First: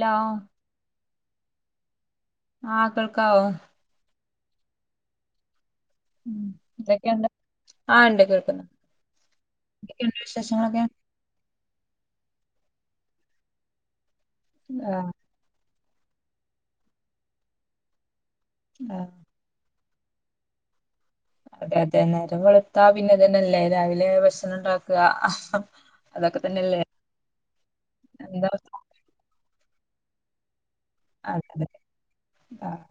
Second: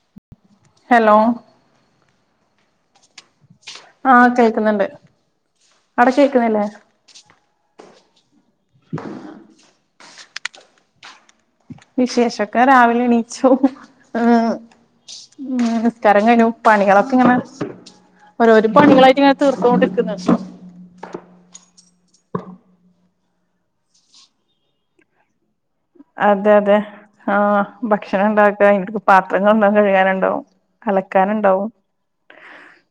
Law hello ആഹ് കേൾക്കാവോ? ആഹ് കേൾക്കുന്നുണ്ട്. അവിടെ കേൾക്കുന്നില്ലേ എന്തൊക്കെയുണ്ട്? ആ ഇണ്ട് കേ [inaudible] വിശേഷങ്ങളൊക്കെ വിശേഷൊക്കെ രാവിലെ എണീച്ചു ഉം ആഹ് നിസ്കാരം കയ്ഞ്ഞു പണികളൊക്കെ ഇങ്ങനെ ഓരോര് ആ പണികളായിട്ടിങ്ങനെ തീർത്തുകൊണ്ട് നഷ് അതെ അതെ നേരം വെളുത്താ പിന്നെ അതന്നെല്ലേ രാവിലെ ഭക്ഷണം ണ്ടാക്കുക ഹാഹ് അതെ അതെ ആഭക്ഷണ അതെ അതെ അതെ ആ ഭക്ഷണണ്ടാക്ക അതെ അതെ ആഹ് ഭക്ഷണ എന്താ അവസ്ഥ? ണ്ടാക്കാൻ ഇൻക്ക് പാത്രങ്ങൾ കഴിയാനുണ്ടാവും അതെ ആഹ്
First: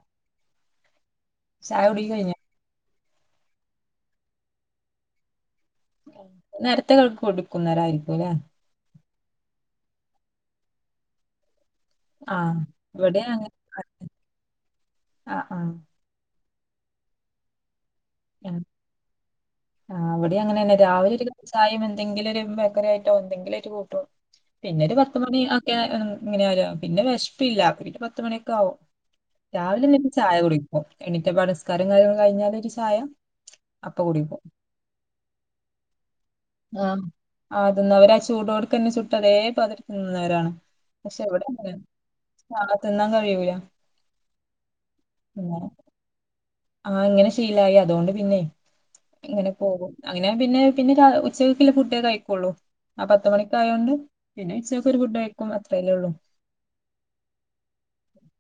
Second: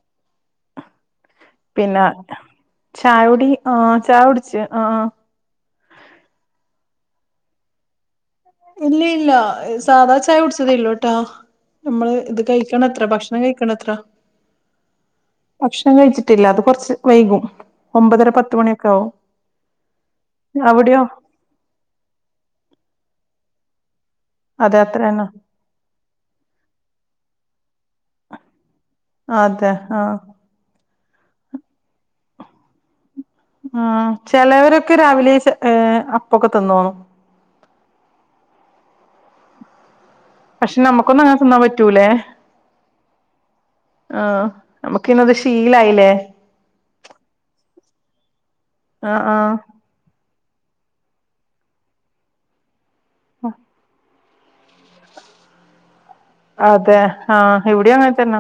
ചായഉടി കയിഞ്ഞൊ? ചായുടി ആഹ ചായ ഉട്ച്ച് ആഹ നേരത്തെകൾ കൊടുക്കുന്നവരായിരിക്കും ല്ലേ? ഇല്ലേ ഇല്ല. ഹ് സാധാ ചായ കുടിച്ചതേ യുള്ളു ട്ടോ. മ്മള് ആ ഇത് കഴിക്കണത്ര, ഇവിടെ ഭക്ഷണം അങ്ങനെ കഴിക്കണത്ര, ആ ആ ഭക്ഷണം കഴിച്ചിട്ടില്ലാത് കൊറ്ച്ച് വൈകും ഒമ്പതര ഉം. പത്ത് മണി ഒക്കാവും. ആ ഇവിടിം അങ്ങനെന്നെ രാവിലെ ഒരു ചായേം എന്തെങ്കിലൊരു ബേക്കറി ആയിട്ടോ എന്തെങ്കിലായിട്ട് കൂട്ടു അതെ പിന്നെ ഒരു അത്രന്നെ പത്തുമണി അക്കെ ഇങ്ങനൊരാ പിന്നെ വെഷ്പ്പില്ല പിന്നെ പത്തുമണിക്കെ ആവും അതെ രാവിലെ എന്നിട്ട് ആഹ് ചായ കുടിക്കും എണീറ്റപാടെ ഇസ്കാരോം കാര്യങ്ങളും കഴിഞ്ഞാല് ഒരു ചായ ആ അപ്പൊ കുടിക്കും ചെലവര ക്കെ രാവിലെ ഏ ആ ആ തിന്നും അവരാ ചൂടോട് കന്നെ ചുട്ടതെ പ പക്ഷെ നമുക്കൊന്നങ്ങനെ തിന്നാൻ പറ്റൂലേ ചായ തിന്നാൻ കഴിയൂല ആ നമ്ക്കിന്നത് പിന്നെ ശീലായിലെ ആ ഇങ്ങനെ ശീലായി അതോണ്ട് പിന്നെ ആഹ് ഇങ്ങനെ ആഹ് പോകും അ പിന്നെ പിന്നെ പിന്നെ രാ ഉച്ചക്ക്ള്ള ഫുഡെ കഴിക്കൊള്ളൂ ആ പത്ത് മണിക്കായോണ്ട് പിന്നെ ഉച്ചക്കൊരു ഫുഡൈക്കും അത്രല്ലേ ഒള്ളൂ അതെ ആ ഇവിടി അങ്ങനതന്നെ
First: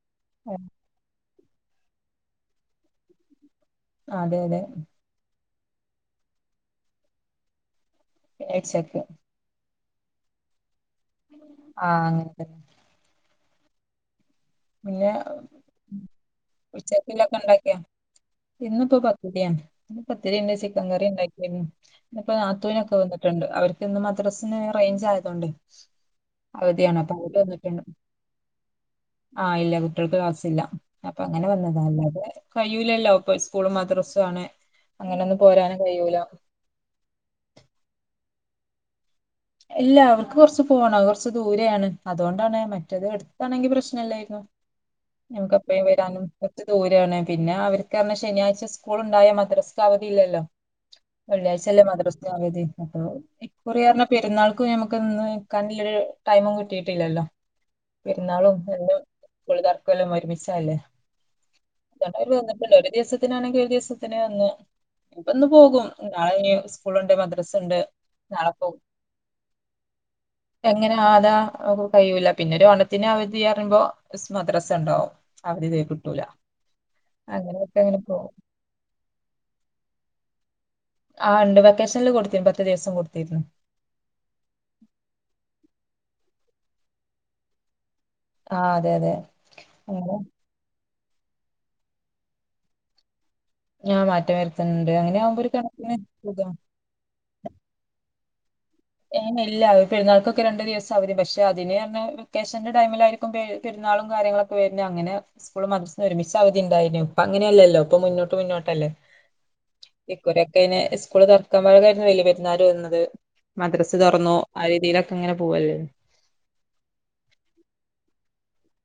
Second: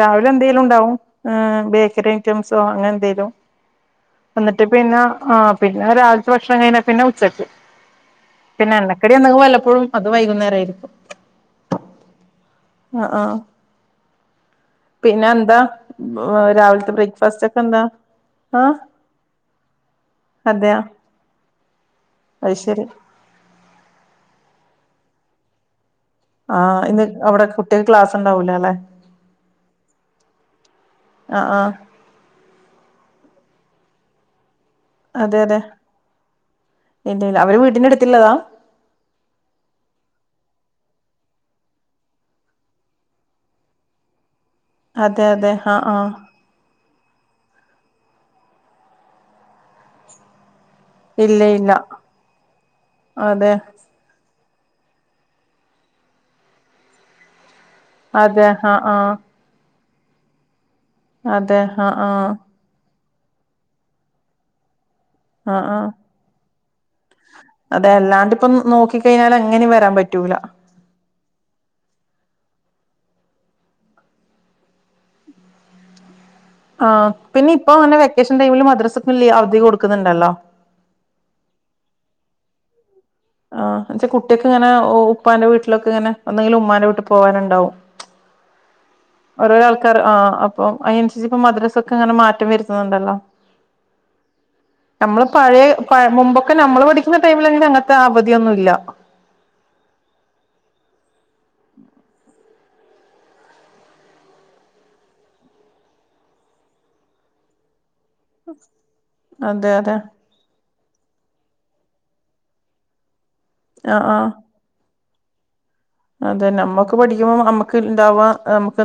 രാവിലെ ആ, എന്തേലുണ്ടാവും ഏ ബേക്കറി ഐറ്റംസോ അങ്ങനെന്തേലും അതെ അതെ എന്നിട്ട് പിന്നെ ആ പിന്നെ രാവിൽത്തെ ഭക്ഷണം കഴിഞ്ഞാ പിന്നെ ഉച്ചക്ക്. പിന്നെ ഉച്ചക്ക് എണ്ണക്കടി എന്തെങ്കിലും വല്ലപ്പഴും അത് വൈകുന്നേരായിരിക്കും. ആ അങ്ങ അ ആ പിന്നെ രാവിലത്തെ ഉച്ചേക്ക്ള്ളക്കെ ബ്രേക്ക്ഫാസ്റ്റ് ഒക്കെ ണ്ടാക്കിയെ എന്താ ആഹ് ഇന്നിപ്പോ പത്തിരിയാ, പത്തിരിണ്ട് അതെയ ചിക്കൻ കറിണ്ടാക്കിരുന്നു. ഇന്ന്പ്പോ അത് ശരി നാത്തൂനൊക്കെ വന്നിട്ടുണ്ട് അവർക്ക് ഇന്ന് മദ്രസ്ന് റേഞ്ച് ആയതോണ്ടെ ആഹ് ഇന്ന് അവിടകുട്യൾക്ക് ക്ലാസ്ണ്ടാവൂലാല്ലെ. ആഹ് ഇല്ല കുട്ട്യോൾക്ക് ക്ലാസില്ല അപ്പൊ അങ്ങനെ ആഹ് ആഹ് വന്നതാ അല്ലാതെ കഴൂലല്ലോപ്പ സ് സ്കൂളും മദ്രസു ആണ് അങ്ങനെ അതെ ഒന്നും അതെ പോരാനും കഴിയൂല എന്തെ അവര് വീടിന്റടുത്തിള്ളതാ ഇല്യാ അവർക്ക് കൊർച്ച് പോണം കൊർച്ച് ദൂരെയാണ് അതൊണ്ടാണ് മറ്റേത് എടുത്താണെങ്കി പ്രശ്നല്ലേയ്രുന്നു അതെ അതെ ആ ആ ദൂരെണ് പിന്നെ അവര്ക്കർഞ്ഞാ ശനിയാഴ്ച സ്കൂള്ണ്ടായ മദ്രസ്ക് അവധിയില്ലല്ലോ. ഇല്ല വെള്ളിയാഴ്ച ഇല്ല അല്ലേ മദ്രസ്ന് അവധി അപ്പൊ അതെ ഇക്കുറിറർഞ്ഞാ ഇന്നാൾക്കും നമുക്ക്ന്ന് നിക്കാൻരു ടൈമും കിട്ടിയിട്ടില്ലല്ലോ അതെ പെരുന്നാളും ആഹ് [unintelligible] ആഹ് ല്ല ഒരുമിച്ചല്ലേ അതെ ആ ആ ത്തിനാണെക്കി ദിവസത്തിന് വന്ന് ഇപ്പന്ന് ആഹ് പോകും ആഹ് നാളെ സ്കൂൾ ഒണ്ട് മദ്ര അതെ അല്ലാണ്ട് ഇപ്പം നോക്കി കഴിഞ്ഞാൽ അങ്ങനെ വരാൻ പറ്റൂല. എങ്ങനെ അതാ അവർക്ക് കഴിയൂല പിന്നെ ഒരു ഓണത്തിന് അവധി പറയുമ്പോ മദ്രസ ഉണ്ടാവും അവധിതീരെ കിട്ടൂല. ആ പിന്നെ ഇപ്പൊ അങ്ങനെയൊക്കെ അങ്ങനെ പോകും വെക്കേഷൻ ടൈമിൽ മദ്രസക്കും അവധി കൊടുക്കുന്നുണ്ടല്ലോ. ആണ്ട് വെക്കേഷനിൽ കൊടുത്ത് പത്ത് ദിവസം കൊടുത്ത്. ആ എന്നച്ചാ കുട്ടിയക്ക് ഇങ്ങനെ ഉപ്പാന്റെ വീട്ടിലക്കെ ഇങ്ങനെ ഒന്നെങ്കിലും ഉമ്മാന വീട്ട് പോകാനുണ്ടാവും ആ അ ഓരോരൊ ആൾക്കാർ ആ അപ്പൊ അയ്നൻസരിച്ചക്കൊ മദ്രസക്ക് ഇങ്ങനെ മാറ്റം വരുത്തുന്നുണ്ടല്ലോ ഞ മാറ്റം വരുത്തുന്നുണ്ട് നമ്മള് അങ്ങനെയാകുമ്പോ ഒരു കണക്കിന് സുഖല്ലെ ടൈമിൽങ്ങനെ അങ്ങൻത്തെ അവധിയൊന്നുല്ല ഇനില്ല പെരുന്നാൾക്കൊക്കെ രണ്ടു ദിവസം അവധി പക്ഷെ അതിന് പറഞ്ഞ വെക്കേഷന്റെ ടൈമില ആയിരിക്കുംപെരുന്നാളും കാര്യങ്ങളൊക്കെ വര്ന്നെ അങ്ങനെ സ്കൂള് മദ്റസാ ഒരുമിച്ച അവധി ഉണ്ടായിന്നു ഇപ്പങ്ങനെയല്ലല്ലോ മുന്നോട്ട് മുന്നോട്ടല്ലേ അതെ അതെ ഈക്ക്വലാക് സ്കൂള് തറക്കുമ്പോഴ [unintelligible] ക്ക് വലിയ പെരുന്നാര് വന്നത് മദ്രസ് ആഹ് ആഹ് തൊറന്നു ആ രീതിയിലൊ അങ്ങനെ പോവല്ലേ അതെ നമ്മക്ക് പഠിക്കുമ്പോ നമ്മുക്ക് ഇണ്ടാവാ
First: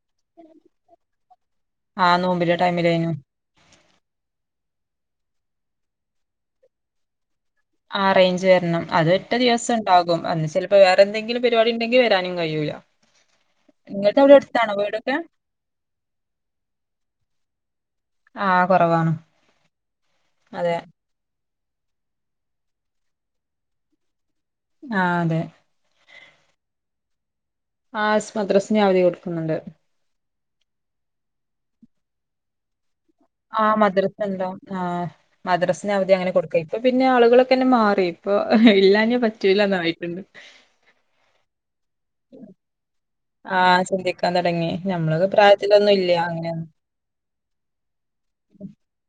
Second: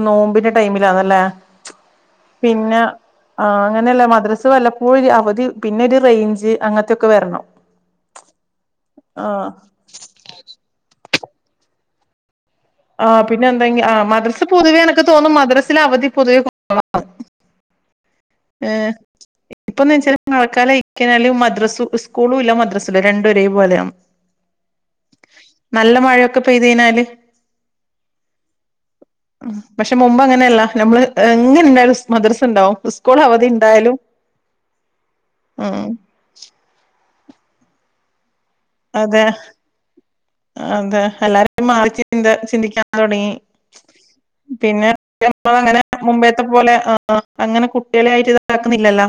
നോമ്പിന്റെ ടൈമിലാന്നല്ലേ ആ നോമ്പിന്റെ പിന്നെ ടൈമിലേനു ആ അങ്ങനെല്ല മദ്രസ വല്ലപ്പോഴ് അവധ് പിന്നെ ഒരു റേഞ്ച് അങ്ങൻത്തെക്കെ വരണം ആറേഞ്ച് വരണം അത് ഒറ്റ ആഹ് ദിവസം ഉണ്ടാകും അന്ന് ചെലപ്പോ വേറെ എന്തെങ്കിലുംപരിപാടി ഇണ്ടെങ്കിൽ വരാനും കഴിയൂല ആ പിന്നെ എന്തെങ്ക ആ നിങ്ങളുടെ അവിടെ മദ്രസ് അടുത്താണോ പൊതുവേനിക്ക് വീടൊക്കെ തോന്നും മദ്രസില് അവധി പൊതുവെ കൊറവാന്ന് ആ ഏഹ് കുറവാണ് ഇപ്പൊന്ന് വെച്ചാ അതെ മഴക്കാലായ്ക്ക്യലും മദ തു സ്കൂളൂല്ല മദ്രസ്സുല രണ്ടു ഒരേ പോലെയാവണം ആഹ് അതെ ക്കെ പെയ്ത കഴിഞ്ഞാൽ ആഹസ് മദ്രസ് ഞ്ഞ അവധി കൊടുക്കുന്നുണ്ട് നല്ല നമ്മള് എങ്ങനെണ്ടായാൽ മദ്രസുണ്ടാവും ആഹ് മദ്രസ്സണ്ടൊ ആ ഉം മദ്രസ്ന് അവധി അങ്ങനെ കൊടുക്ക ഇപ്പൊ പിന്നെ പിന്നെ ആളുകളൊക്കെന്നെ മാറി ഇപ്പൊ ഇല്ലാഞ്ഞ അതെ പറ്റൂലന്നായിട്ടുണ്ട് അതെ എല്ലാരു മാറിന്ത ചിന്തിക്കാൻ തൊടങ്ങി ആ ചിന്തിക്കാൻ തുടങ്ങി പിന്നെ നമ്മളൊക്കെ ഞ്ഞമ്മളങ്ങനെ പ്രായത്തിലൊന്നും ഇല്ല മുമ്പേത്തെ അങ്ങനെ പോലെ [unintelligible] അങ്ങനെ കുട്ട്യേളെ ആയിട്ട് ഇതാക്കുന്നില്ലല്ലോ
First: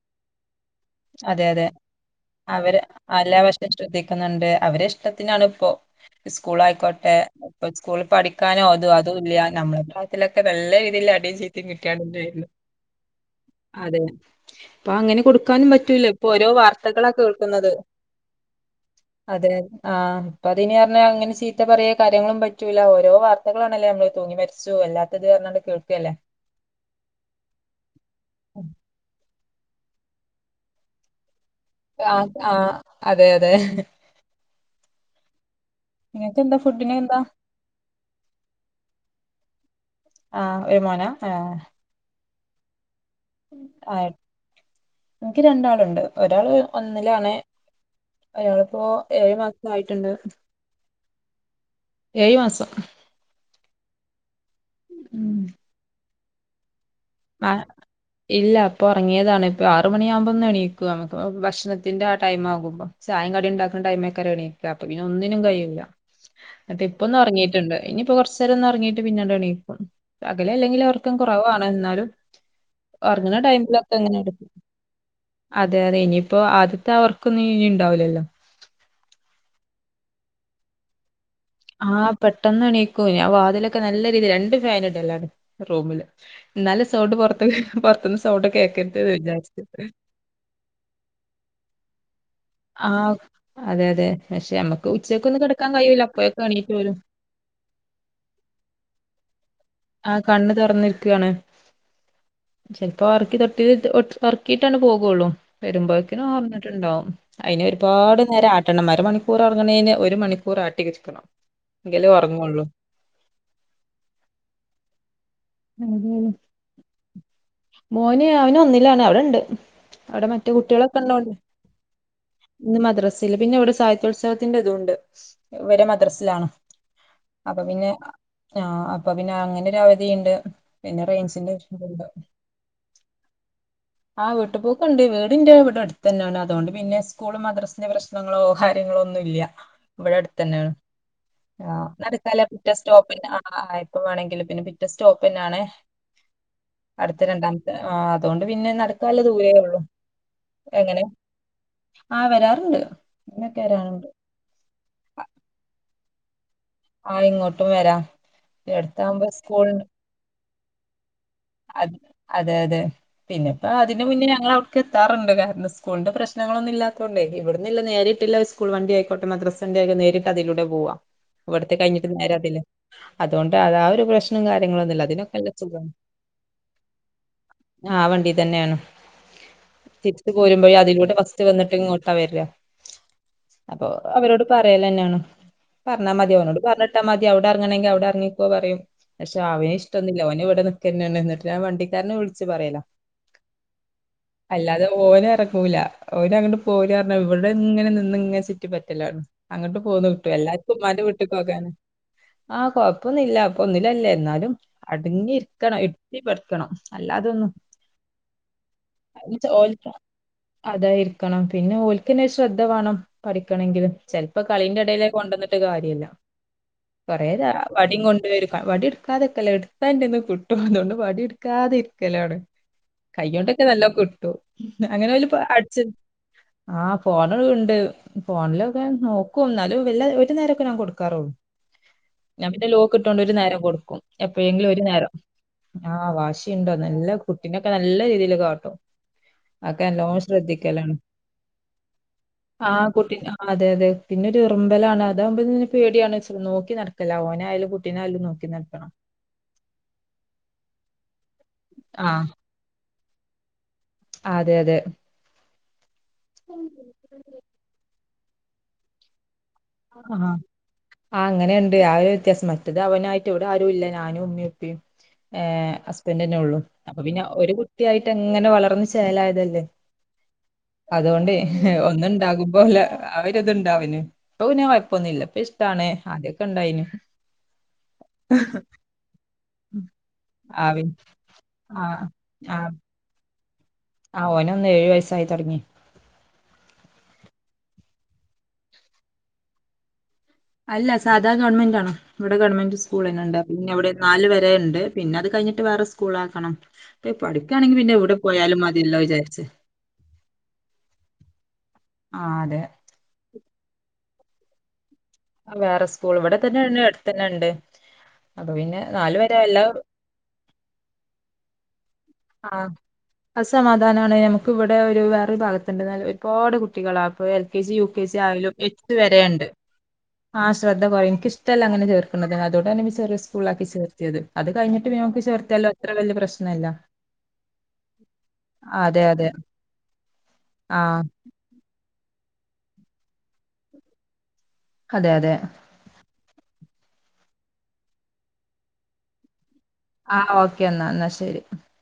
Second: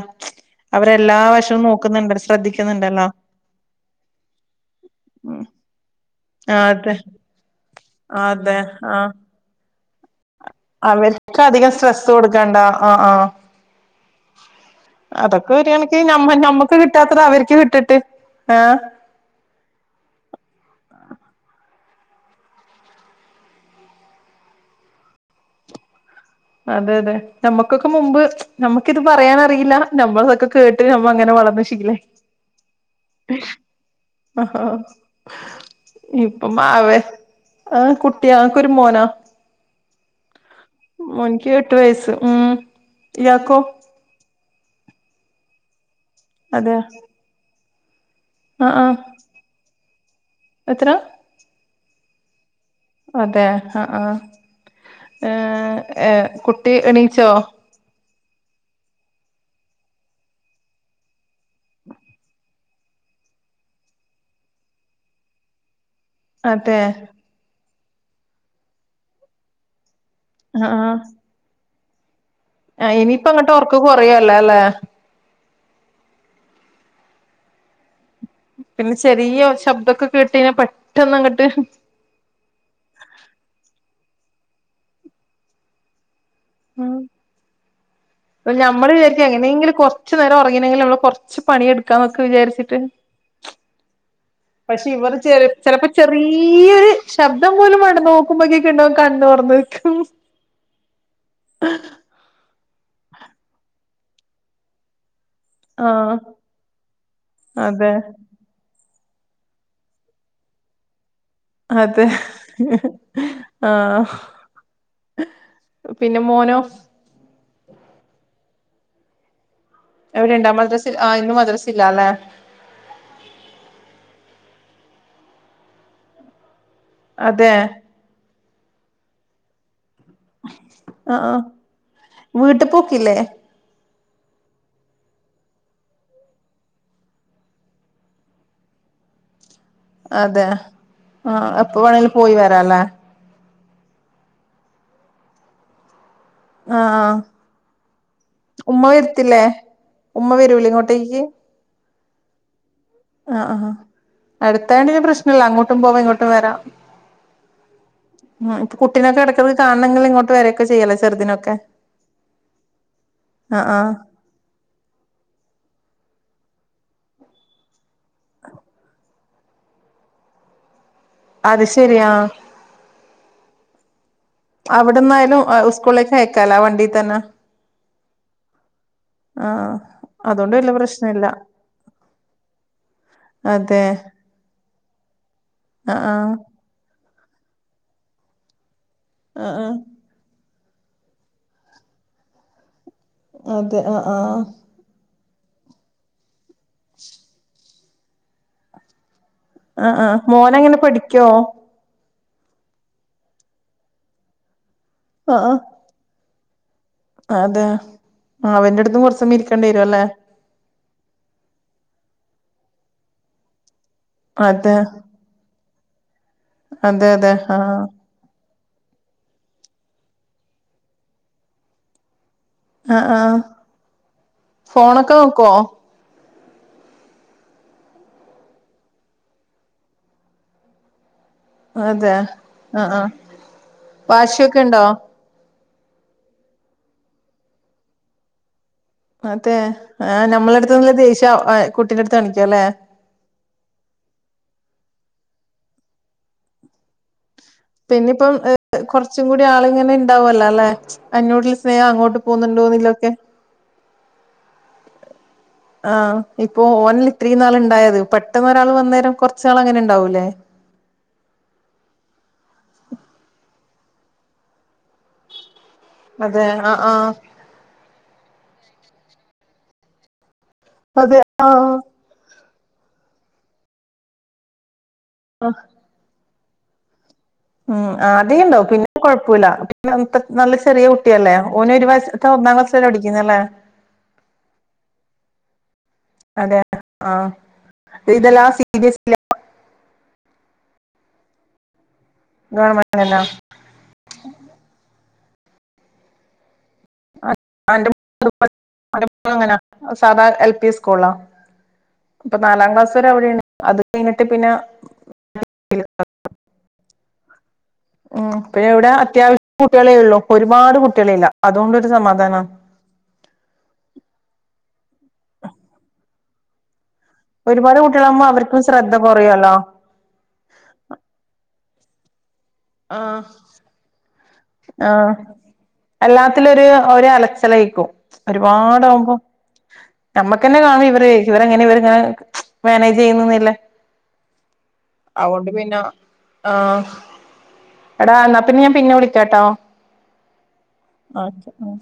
അവരെല്ലാ അതെ വശവും അതെ നോക്കുന്നുണ്ടല്ലോ അവര് ശ്രദ്ധിക്കുന്നുണ്ടല്ലോ അല്ലാവശം ശ്രദ്ധിക്കുന്നുണ്ട് അവരെ ഉം ഇഷ്ടത്തിനാണ് ഇപ്പോ സ്കൂൾ അതെ ആയിക്കോട്ടെ ഇപ്പ സ്കൂളിൽ അതെ പഠിക്കാനോ ഇതൊ അതോ ആഹ് അത ഇല്ല ഞമ്മളെ [unintelligible] ക്കെ നല്ല രീതിൽ അടിയു അവർക്ക് ചീത്തിം അധികം കിട്ട്യാണ്ട് സ്ട്രെസ്സ് വര്ന്ന് കൊടുക്കണ്ട ആഹ് ആഹ് അതെ അപ്പൊ അങ്ങനെ അതൊക്കെ ഒരു കൊടുക്കാനും പറ്റ് കണക്ക് ഇല്ല ഇപ്പോ ഞമ്മ ഞമ്മക്ക് വാർത്തകളാ കിട്ടാത്തത് കേൾക്ക് അവർക്ക് ന്നത് കിട്ടട്ട് ആഹ് അതെ ആഹ് പതിനെ ക അങ്ങനെ ചീത്ത പറയെ കാര്യങ്ങളും പറ്റൂല്ല ഓരോ വാർത്തകളാണല്ലേ നമ്മള് തൂങ്ങി മരിച്ചു അല്ലാത്തത് പറഞ്ഞാണ്ട് കേൾക്കല്ലേ അതെ അതെ നമ്മുക്കൊക്കെ മുമ്പ് നമുക്കിത് പറയാന അറില്ല നമ്മളതൊക്കെ കേട്ട് നമ്മ അങ്ങനെ വളർന്ന ആ ആ അതെ അതെ ആഹ നിങ്ങക്ക് ഇപ്പൊ എന്താ ഫുഡിന് മാവേ എന്താ ആ കുട്ടിയ എനക്കൊരു മോനാ ആഹ് ഒരു മോനാ ആഹ് ഇയാൾക്ക്കോ ആഹ് എനിക്ക് രണ്ടാളുണ്ട് ഒരാള് അതെ ഒന്നിലാണ് ആഹ് ഒരാളിപ്പോ ആഹ് ഏഴ് മാസം ആയിട്ടുണ്ട് എത്ര ഏഴു മാസം അതെ ആ ആ ഏ ഉം ഏ കുട്ടി എണീ ആഹ് ഇല്ല അപ്പൊ ഉറങ്ങിയതാണ് ഇപ്പൊ ആറു മണിയാകുമ്പോന്ന് എണീക്കുക നമ്മക്ക് ഭക്ഷണത്തിന്റെ ആ ടൈംമാകുമ്പോ ചായം കടി ഉണ്ടാക്കുന്ന ടൈമ ആയിക്കാരും എണീക്കുക അപ്പൊങ്കി ഇനി ഒന്നിനും കഴിയൂല്ല അതെ ഇപ്പന്നും ഉറങ്ങിട്ടുണ്ട് ഇനിയിപ്പ കൊറച്ച് നേരം ഒന്ന് ഉറങ്ങിട്ട് പിന്നീടെണീക്കും പകൽ അല്ലെങ്കിൽ ആഹ് ഉർക്കം കുറവാ എന്നാലും ആഹ് ഇനിയിപ്പ ഉറങ്ങണ അങ്ങട്ട് ഒർക്ക് ടൈമിലൊക്കെ കൊറയല്ലേ ഇങ്ങനെടുക്കും അല്ലെ അതെ അതെ ഇനിപ്പോ അത് ഉറക്കൊന്നും ഇനി ഇണ്ടാവില്ലല്ലോ പിന്നെ ചെറിയ ശബ്ദൊക്കെ കേട്ടഴ്ഞ്ഞ പെട്ടെന്ന്ട്ങ്ങട്ട് ആഹ പെട്ടെന്ന് എണീക്കൂ ഞാൻ വാതിലൊക്കെ നല്ല രണ്ട് ഫാൻ ഇടെല്ലാണ് റൂമില് എന്നാല സോണ്ട് പുറത്ത [unintelligible] പുറത്തുന്ന് നമ്മള് വിചാരിക്കും എങ്ങനെങ്കില കൊറച്ച് നേരം ഉറങ്ങണെങ്കിൽ നമ്മള് കൊറച്ച് പണിയെടുക്ക ആഹ് അതെ അതെ നമുക്ക് പക്ഷെ ഇവർ ചെ ഉച്ചയ്ക്കൊന്നും കിടക്കാൻ ചിലപ്പോ കഴിയൂല അപ്പോഴൊക്കെ എണീറ്റ് ചെറിയൊരു വരും ശബ്ദം പോലും വേണ്ട നോക്കുമ്പോക്കൊക്കെ ഇണ്ടാവും കണ്ണോർന്ന്‌ ആഹ കണ്ണ് തുറന്നിരിക്കുകയാണ് ചിലപ്പോ ഒറക്കി തൊട്ടി ഇട്ട് ഒറക്കിയിട്ടാണ് പോകുള്ളൂ ആഹ് വരുമ്പോഴേക്കനും ഒണർന്നിട്ടുണ്ടാവും അതിന് അതെ ഒരുപാട് നേരം ആട്ടെണം അരമണിക്കൂർ മണിക്കൂറൊറങ്ങണെന് ഒരു മണിക്കൂർ ആട്ടിരിക്കണം അതെ ആഹ പിന്നെ മോനോ മോന അവന ഒന്നില്ലാണ് അവിടെണ്ട് അവിടെ മറ്റേ എവിടെണ്ടാ മദ്രസിൽ കുട്ടികളൊക്കെ ഉണ്ടോ ആഹ് ഇന്ന് മദ്രസില്ലാല്ലേ ഇ മദ്രാസിൽ പിന്നെ ഇവിടെ സാഹിത്യത്സവ ത്തിന്റെ ഇതണ്ട് വരെ മദ്രാസിലാണ് അതെ അപ്പൊ പിന്നെ ആഹ അപ്പൊ പിന്നെ അങ്ങനെ ഒരു അവധിയുണ്ട് പിന്നെ ആഹ റേഞ്ചിന്റെ വീട്ട പൊക്കല്ലേ ആഹ് വീട്ടപോക്കുണ്ട് വീടിന്റെ ഇവിടെ അടുത്ത് തന്നൊണ് അതുകൊണ്ട് പിന്നെ സ്കൂൾ മദ്രസിന്റെ പ്രശ്നങ്ങളോ കാര്യങ്ങളോ ഒന്നും ഇല്ല ഇവിടെ അടുത്ത അതെ തന്നെയ ആഹ് എപ്പ ആ വേണേലും പോയി നടക്കാലറ്റ വരാല്ലേ സ്റ്റോപ്പ ആ എപ്പ വേണെങ്കിൽ പിന്നെ പിറ്റോ പിന്നാണേ ആഹ് ആഹ് അടുത്ത രണ്ടാമത്തെ ആ അതുകൊണ്ട് പിന്നെ ഉമ്മ നടക്കല്ലേ വരത്തില്ലേ ദൂരേ ഉള്ളു ഉമ്മ വരൂലേ എങ്ങനെ ഇങ്ങോട്ടേക്ക് ആഹ് വരാറുണ്ട് ആ് അങ്ങനെയൊക്കെ ആ് വരാറുണ്ട് അടുത്താണ്ടിന് പ്രശ്നല്ല അങ്ങോട്ടും പോവാ ഇങ്ങോട്ടും അ വരാം ആഹ് ഇങ്ങോട്ടും വരാ ഉം എടുത്ത ആകുമ്പോ സ്കൂൾ ചെയെ അത അതെ അതെ ആഹ് പിന്നെപ്പോ ആഹ് അതിന് മുന്നേ ഞങ്ങൾ അവിടക്ക് എത്താറുണ്ട് കാരണം സ്കൂളിന്റെ പ്രശ്നങ്ങളൊന്നില്ലാത്തോണ്ടെ ഇവിടന്നില്ല നേരെ ഇല്ല സ്കൂൾ വണ്ടി അയ [unintelligible] മദ്രസന്റെ ഒക്കെ നേരിട്ട് അതിലൂടെ പോവാ അത് ഇവിടത്തെ ശരിയാ കഴിഞ്ഞിട്ട് നേരാതില്ലേ അതുകൊണ്ട് അത ആ ഒരു പ്രശ്ന അവിടുന്നായാലും സ്കൂളിലേക്കയ ആ വണ്ടി തന്നെയാണ് ആഹ് തിരിത്ത് അതുകൊണ്ട് വല്യ പോരുമ്പോഴും അതിലൂടെ പ്രശ്നല്ല ഫസ്റ്റ് വന്നിട്ട് ഇങ്ങോട്ടാ വരാ അതെ അപ്പൊ അവരോട് പറയലന്നെയാണ് ആഹ് പറഞ്ഞാൽ മതി അവനോട് പറഞ്ഞിട്ട് [unintelligible] മതി അവിടെ അർങ്ങണങ്കിൽ അവിടെ അർങ്ങിക്കോ പറയും പക്ഷെ ആഹ് ആഹ് അവന് ആഹ് ഇഷ്ടൊന്നില്ല അവന് ഇവിടെന്ന് [unintelligible] ന്നിട്ട് ഞാ വണ്ടിക്കാരനെ വിളിച്ച് പറയല അതെ ആഹ ആഹ് പോലാ ഓനങ്ങ പോഉല ഇവിട ഇങ്ങനെ ന്ന്ങ്ങ ചുറ്റി പറ്റലാണ് അങ്ങോട്ട് ആഹ് ആഹ് പോകന്ന്ട്ടു എല്ലാർക്കും മോനങ്ങനെ മ്മാൻ്റെ പഠിക്കോ വിട്ടക്ക് പോകാന ആഹ് കൊഴപ്പൊന്നില്ല ഇപ്പൊ ഒന്നിലല്ലെ എന്നാലും അടങ്ങി ആഹ് ആഹ് രുത്തി പടിക്കണം അതെ അവന്റെടുത്തും കുറ സമയം ഇരിക്കേണ്ടി വരും ഓൽക്ക് അല്ലേ അതായിരിക്കണം പിന്നെ ഓൽക്കന്നെ ഒരു ശ്രദ്ധ വേണം പഠിക്കണങ്കില് ചെലപ്പോ അതെ കളിന്റെ ഇടെലേ കൊണ്ടന്ന് ട്ട് കാര്യവില്ല അതെ അതെ കൊറേതാ ആഹ് വടിം കൊണ്ട് വരും വടി എടുക്കാനിക്കില്ല എടുത്താ എന്റെ കൈന്ന് കൊ ട്ടോ അതുകൊണ്ട് വടിയെടുക്കാതെ ഇരിക്കലാണ് ആഹ് ആഹ് കൈയ്യോണ്ടൊക്കെ നല്ലോ കിട്ടും അങ്ങനെ ഫോണൊക്കെ ഓല് നോക്കോ അടിച്ച് ആ ഫോണ് ഉണ്ട് ഫോണിലൊക്കെ നോക്കും ന്നാലും വല്ല ഒരു നേരൊക്കെ ഞാൻ കൊടുക്കാറുള്ളൂ അതെ ഞൻ പിന്നെ ആഹ് ആഹ് ലോക്കിട്ടോണ്ട് ഒരു നേരം കൊടുക്കും വാശിയൊക്കെ എപ്പോഴങ്കിലും ഉണ്ടോ ഒരു നേരം ആഹ് വാശിയുണ്ടോ നല്ല കുട്ടിനൊക്കെ നല്ല രീതിയില് കാട്ടും അതേ അതൊക്കെ ആ നല്ലോണം നമ്മളടുത്തുനൊള്ള ശ്രദ്ധിക്കലാണ്. ദേഷ്യം അ കുട്ടീൻ്റെടുത്ത് കാണിക്കുല്ലേ ബലാണ് അതാകുമ്പ ഇതിനു പേടിയാണ് ഇച്ഛരെ നോക്കി നട പിന്ന് ഇപ്പം ഏ കുറച്ചും കൂടി ആള് ഇങ്ങനെ ഇണ്ടാവല്ല അല്ലേ അനുട്ടിൽ സ്നേഹം ആ അങ്ങോട്ട് പോന്നുണ്ടോന്നില്ലോക്കെ അതെ അതെ ആ ഇപ്പൊ ഓൻ ലിത്രീ നാൾ ഉണ്ടായത് പെട്ടന്ന് ഒരാൾ വന്നേരം കൊറ് ആഹ് ആഹ് ആ അങ്ങനെണ്ട് ആ ഒരു വ്യത്യാസം മാറ്റാത് അവനായിട്ട് ഇവിടെ ആരുല്ല ഞാനും ഉമ്മിഉപ്പേം ഏ ഹസ്ബറ്റ് തന്നെ അതെ ഉള്ളു ആഹ് അപ്പൊ ആഹ് പിന്നെ ഒരു കുട്ടിയായിട്ട് അങ്ങനെ വളർന്ന് ചെലയതല്ലേ അതെ അതുകൊണ്ടെ ആഹ് ഒന്നുണ്ടാകും പോലെ അവരിതുണ്ട അവന് ടോവിനെ ഇപ്പൊന്നില്ല ഇപ്പ ഇഷ്ടണ് ആത്യ ക്കെണ്ടായിന് ഉം ആതി ഉണ്ടവു പിന്നെ കൊഴപ്പില്ല പിന്നെ നത് നല്ല ആവി ചെറിയ കുട്ടിയല്ലേ ഓന് ആ ഒരു വയസ്സ് ട്ടോ ഒന്നാം ആ ക്ലാസ്സില പഠിക്കുന്നല്ലേ ആ ഓന് ഒന്ന് ഏഴു വയസായി തുടങ്ങി അതെ ആഹ് ഇതെല്ലാം സീരിയസ്ല്ല അല്ല സാധാ ഗവൺമെന്റണോ ഇവിടെ ഗവൺമെന്റ് സ്കൂൾ തന്നെയണ്ട് പിന്നെ ഇവിടെ നാല് വരെ ഉണ്ട് പിന്നെ അത് കഴിഞ്ഞിട്ട് വേറെ സ്കൂള ആക്കണം മതിയല്ലോ വിചാരിച്ച് എങ്ങനാ സാദാ എൽ പി സ്കൂളാ ആ ഇപ്പൊ അതെ നാലാം ക്ലാസ് വരെ അടൊണ് അത് കഴഞ്ഞിട്ട് പിന്നെ ആ വേറെ സ്കൂൾ ഇവിടെന്ന ഇടുത്തന്നെ ഉണ്ട് ഉ അപ്പൊ പിന്നെ ഇവിടെ നാല് വരെ അത്യാവശ്യം എല്ലാ കുട്ടികളെ ഉള്ളൂ ഒരുപാട് കുട്ടികളെ ഇല്ല അതുകൊണ്ട് ആഹ അസമാധാനമാണ് നമുക്ക് ഇവിടെ ഒരു വേറൊരു ഭാഗത്തുണ്ടാലും പാട് കു കുട്ടികളപ്പ എൽ കെ സി ഒരുപാട് യു കെ സി കുട്ടികളാകുമ്പോ ആയാലും അവർക്കും എച്ച ശ്രദ്ധ വരേണ്ട് കുറയുമല്ലോ ആ ശ്രദ്ധ കുറ എനിിക്ക ഇഷ്ടല്ലാം അങ്ങനെ ചേർക്ക [unintelligible] അതോടാണ് ചെറിയ ആഹ് സ്കൂളാക്കി ചേർത്തിത് അത് കഴിഞ്ഞട്ട് നോക്ക് ചേർത്തിയാലോ അത്ര വലിയ പ്രശ്നമല്ല അലച്ചിലയിക്കും ഒരുപാട ആവുമ്പോ അതെ നമ്മുക്ക് തന്നെ ആ കാണും ഇവര് ഇവർങ്ങനെ ഇവങ്ങനെ മാനേജ് ചെയ്യുന്നന്നില്ല അതെ അതെ അതൊണ്ട് പിന്നെ ആ എടാ എന്നാപ്പിന്നെ വിളിക്കാട്ടോ ആ ഒകെന്ന ന്നാ ശെരി ഓക്കെ ഉം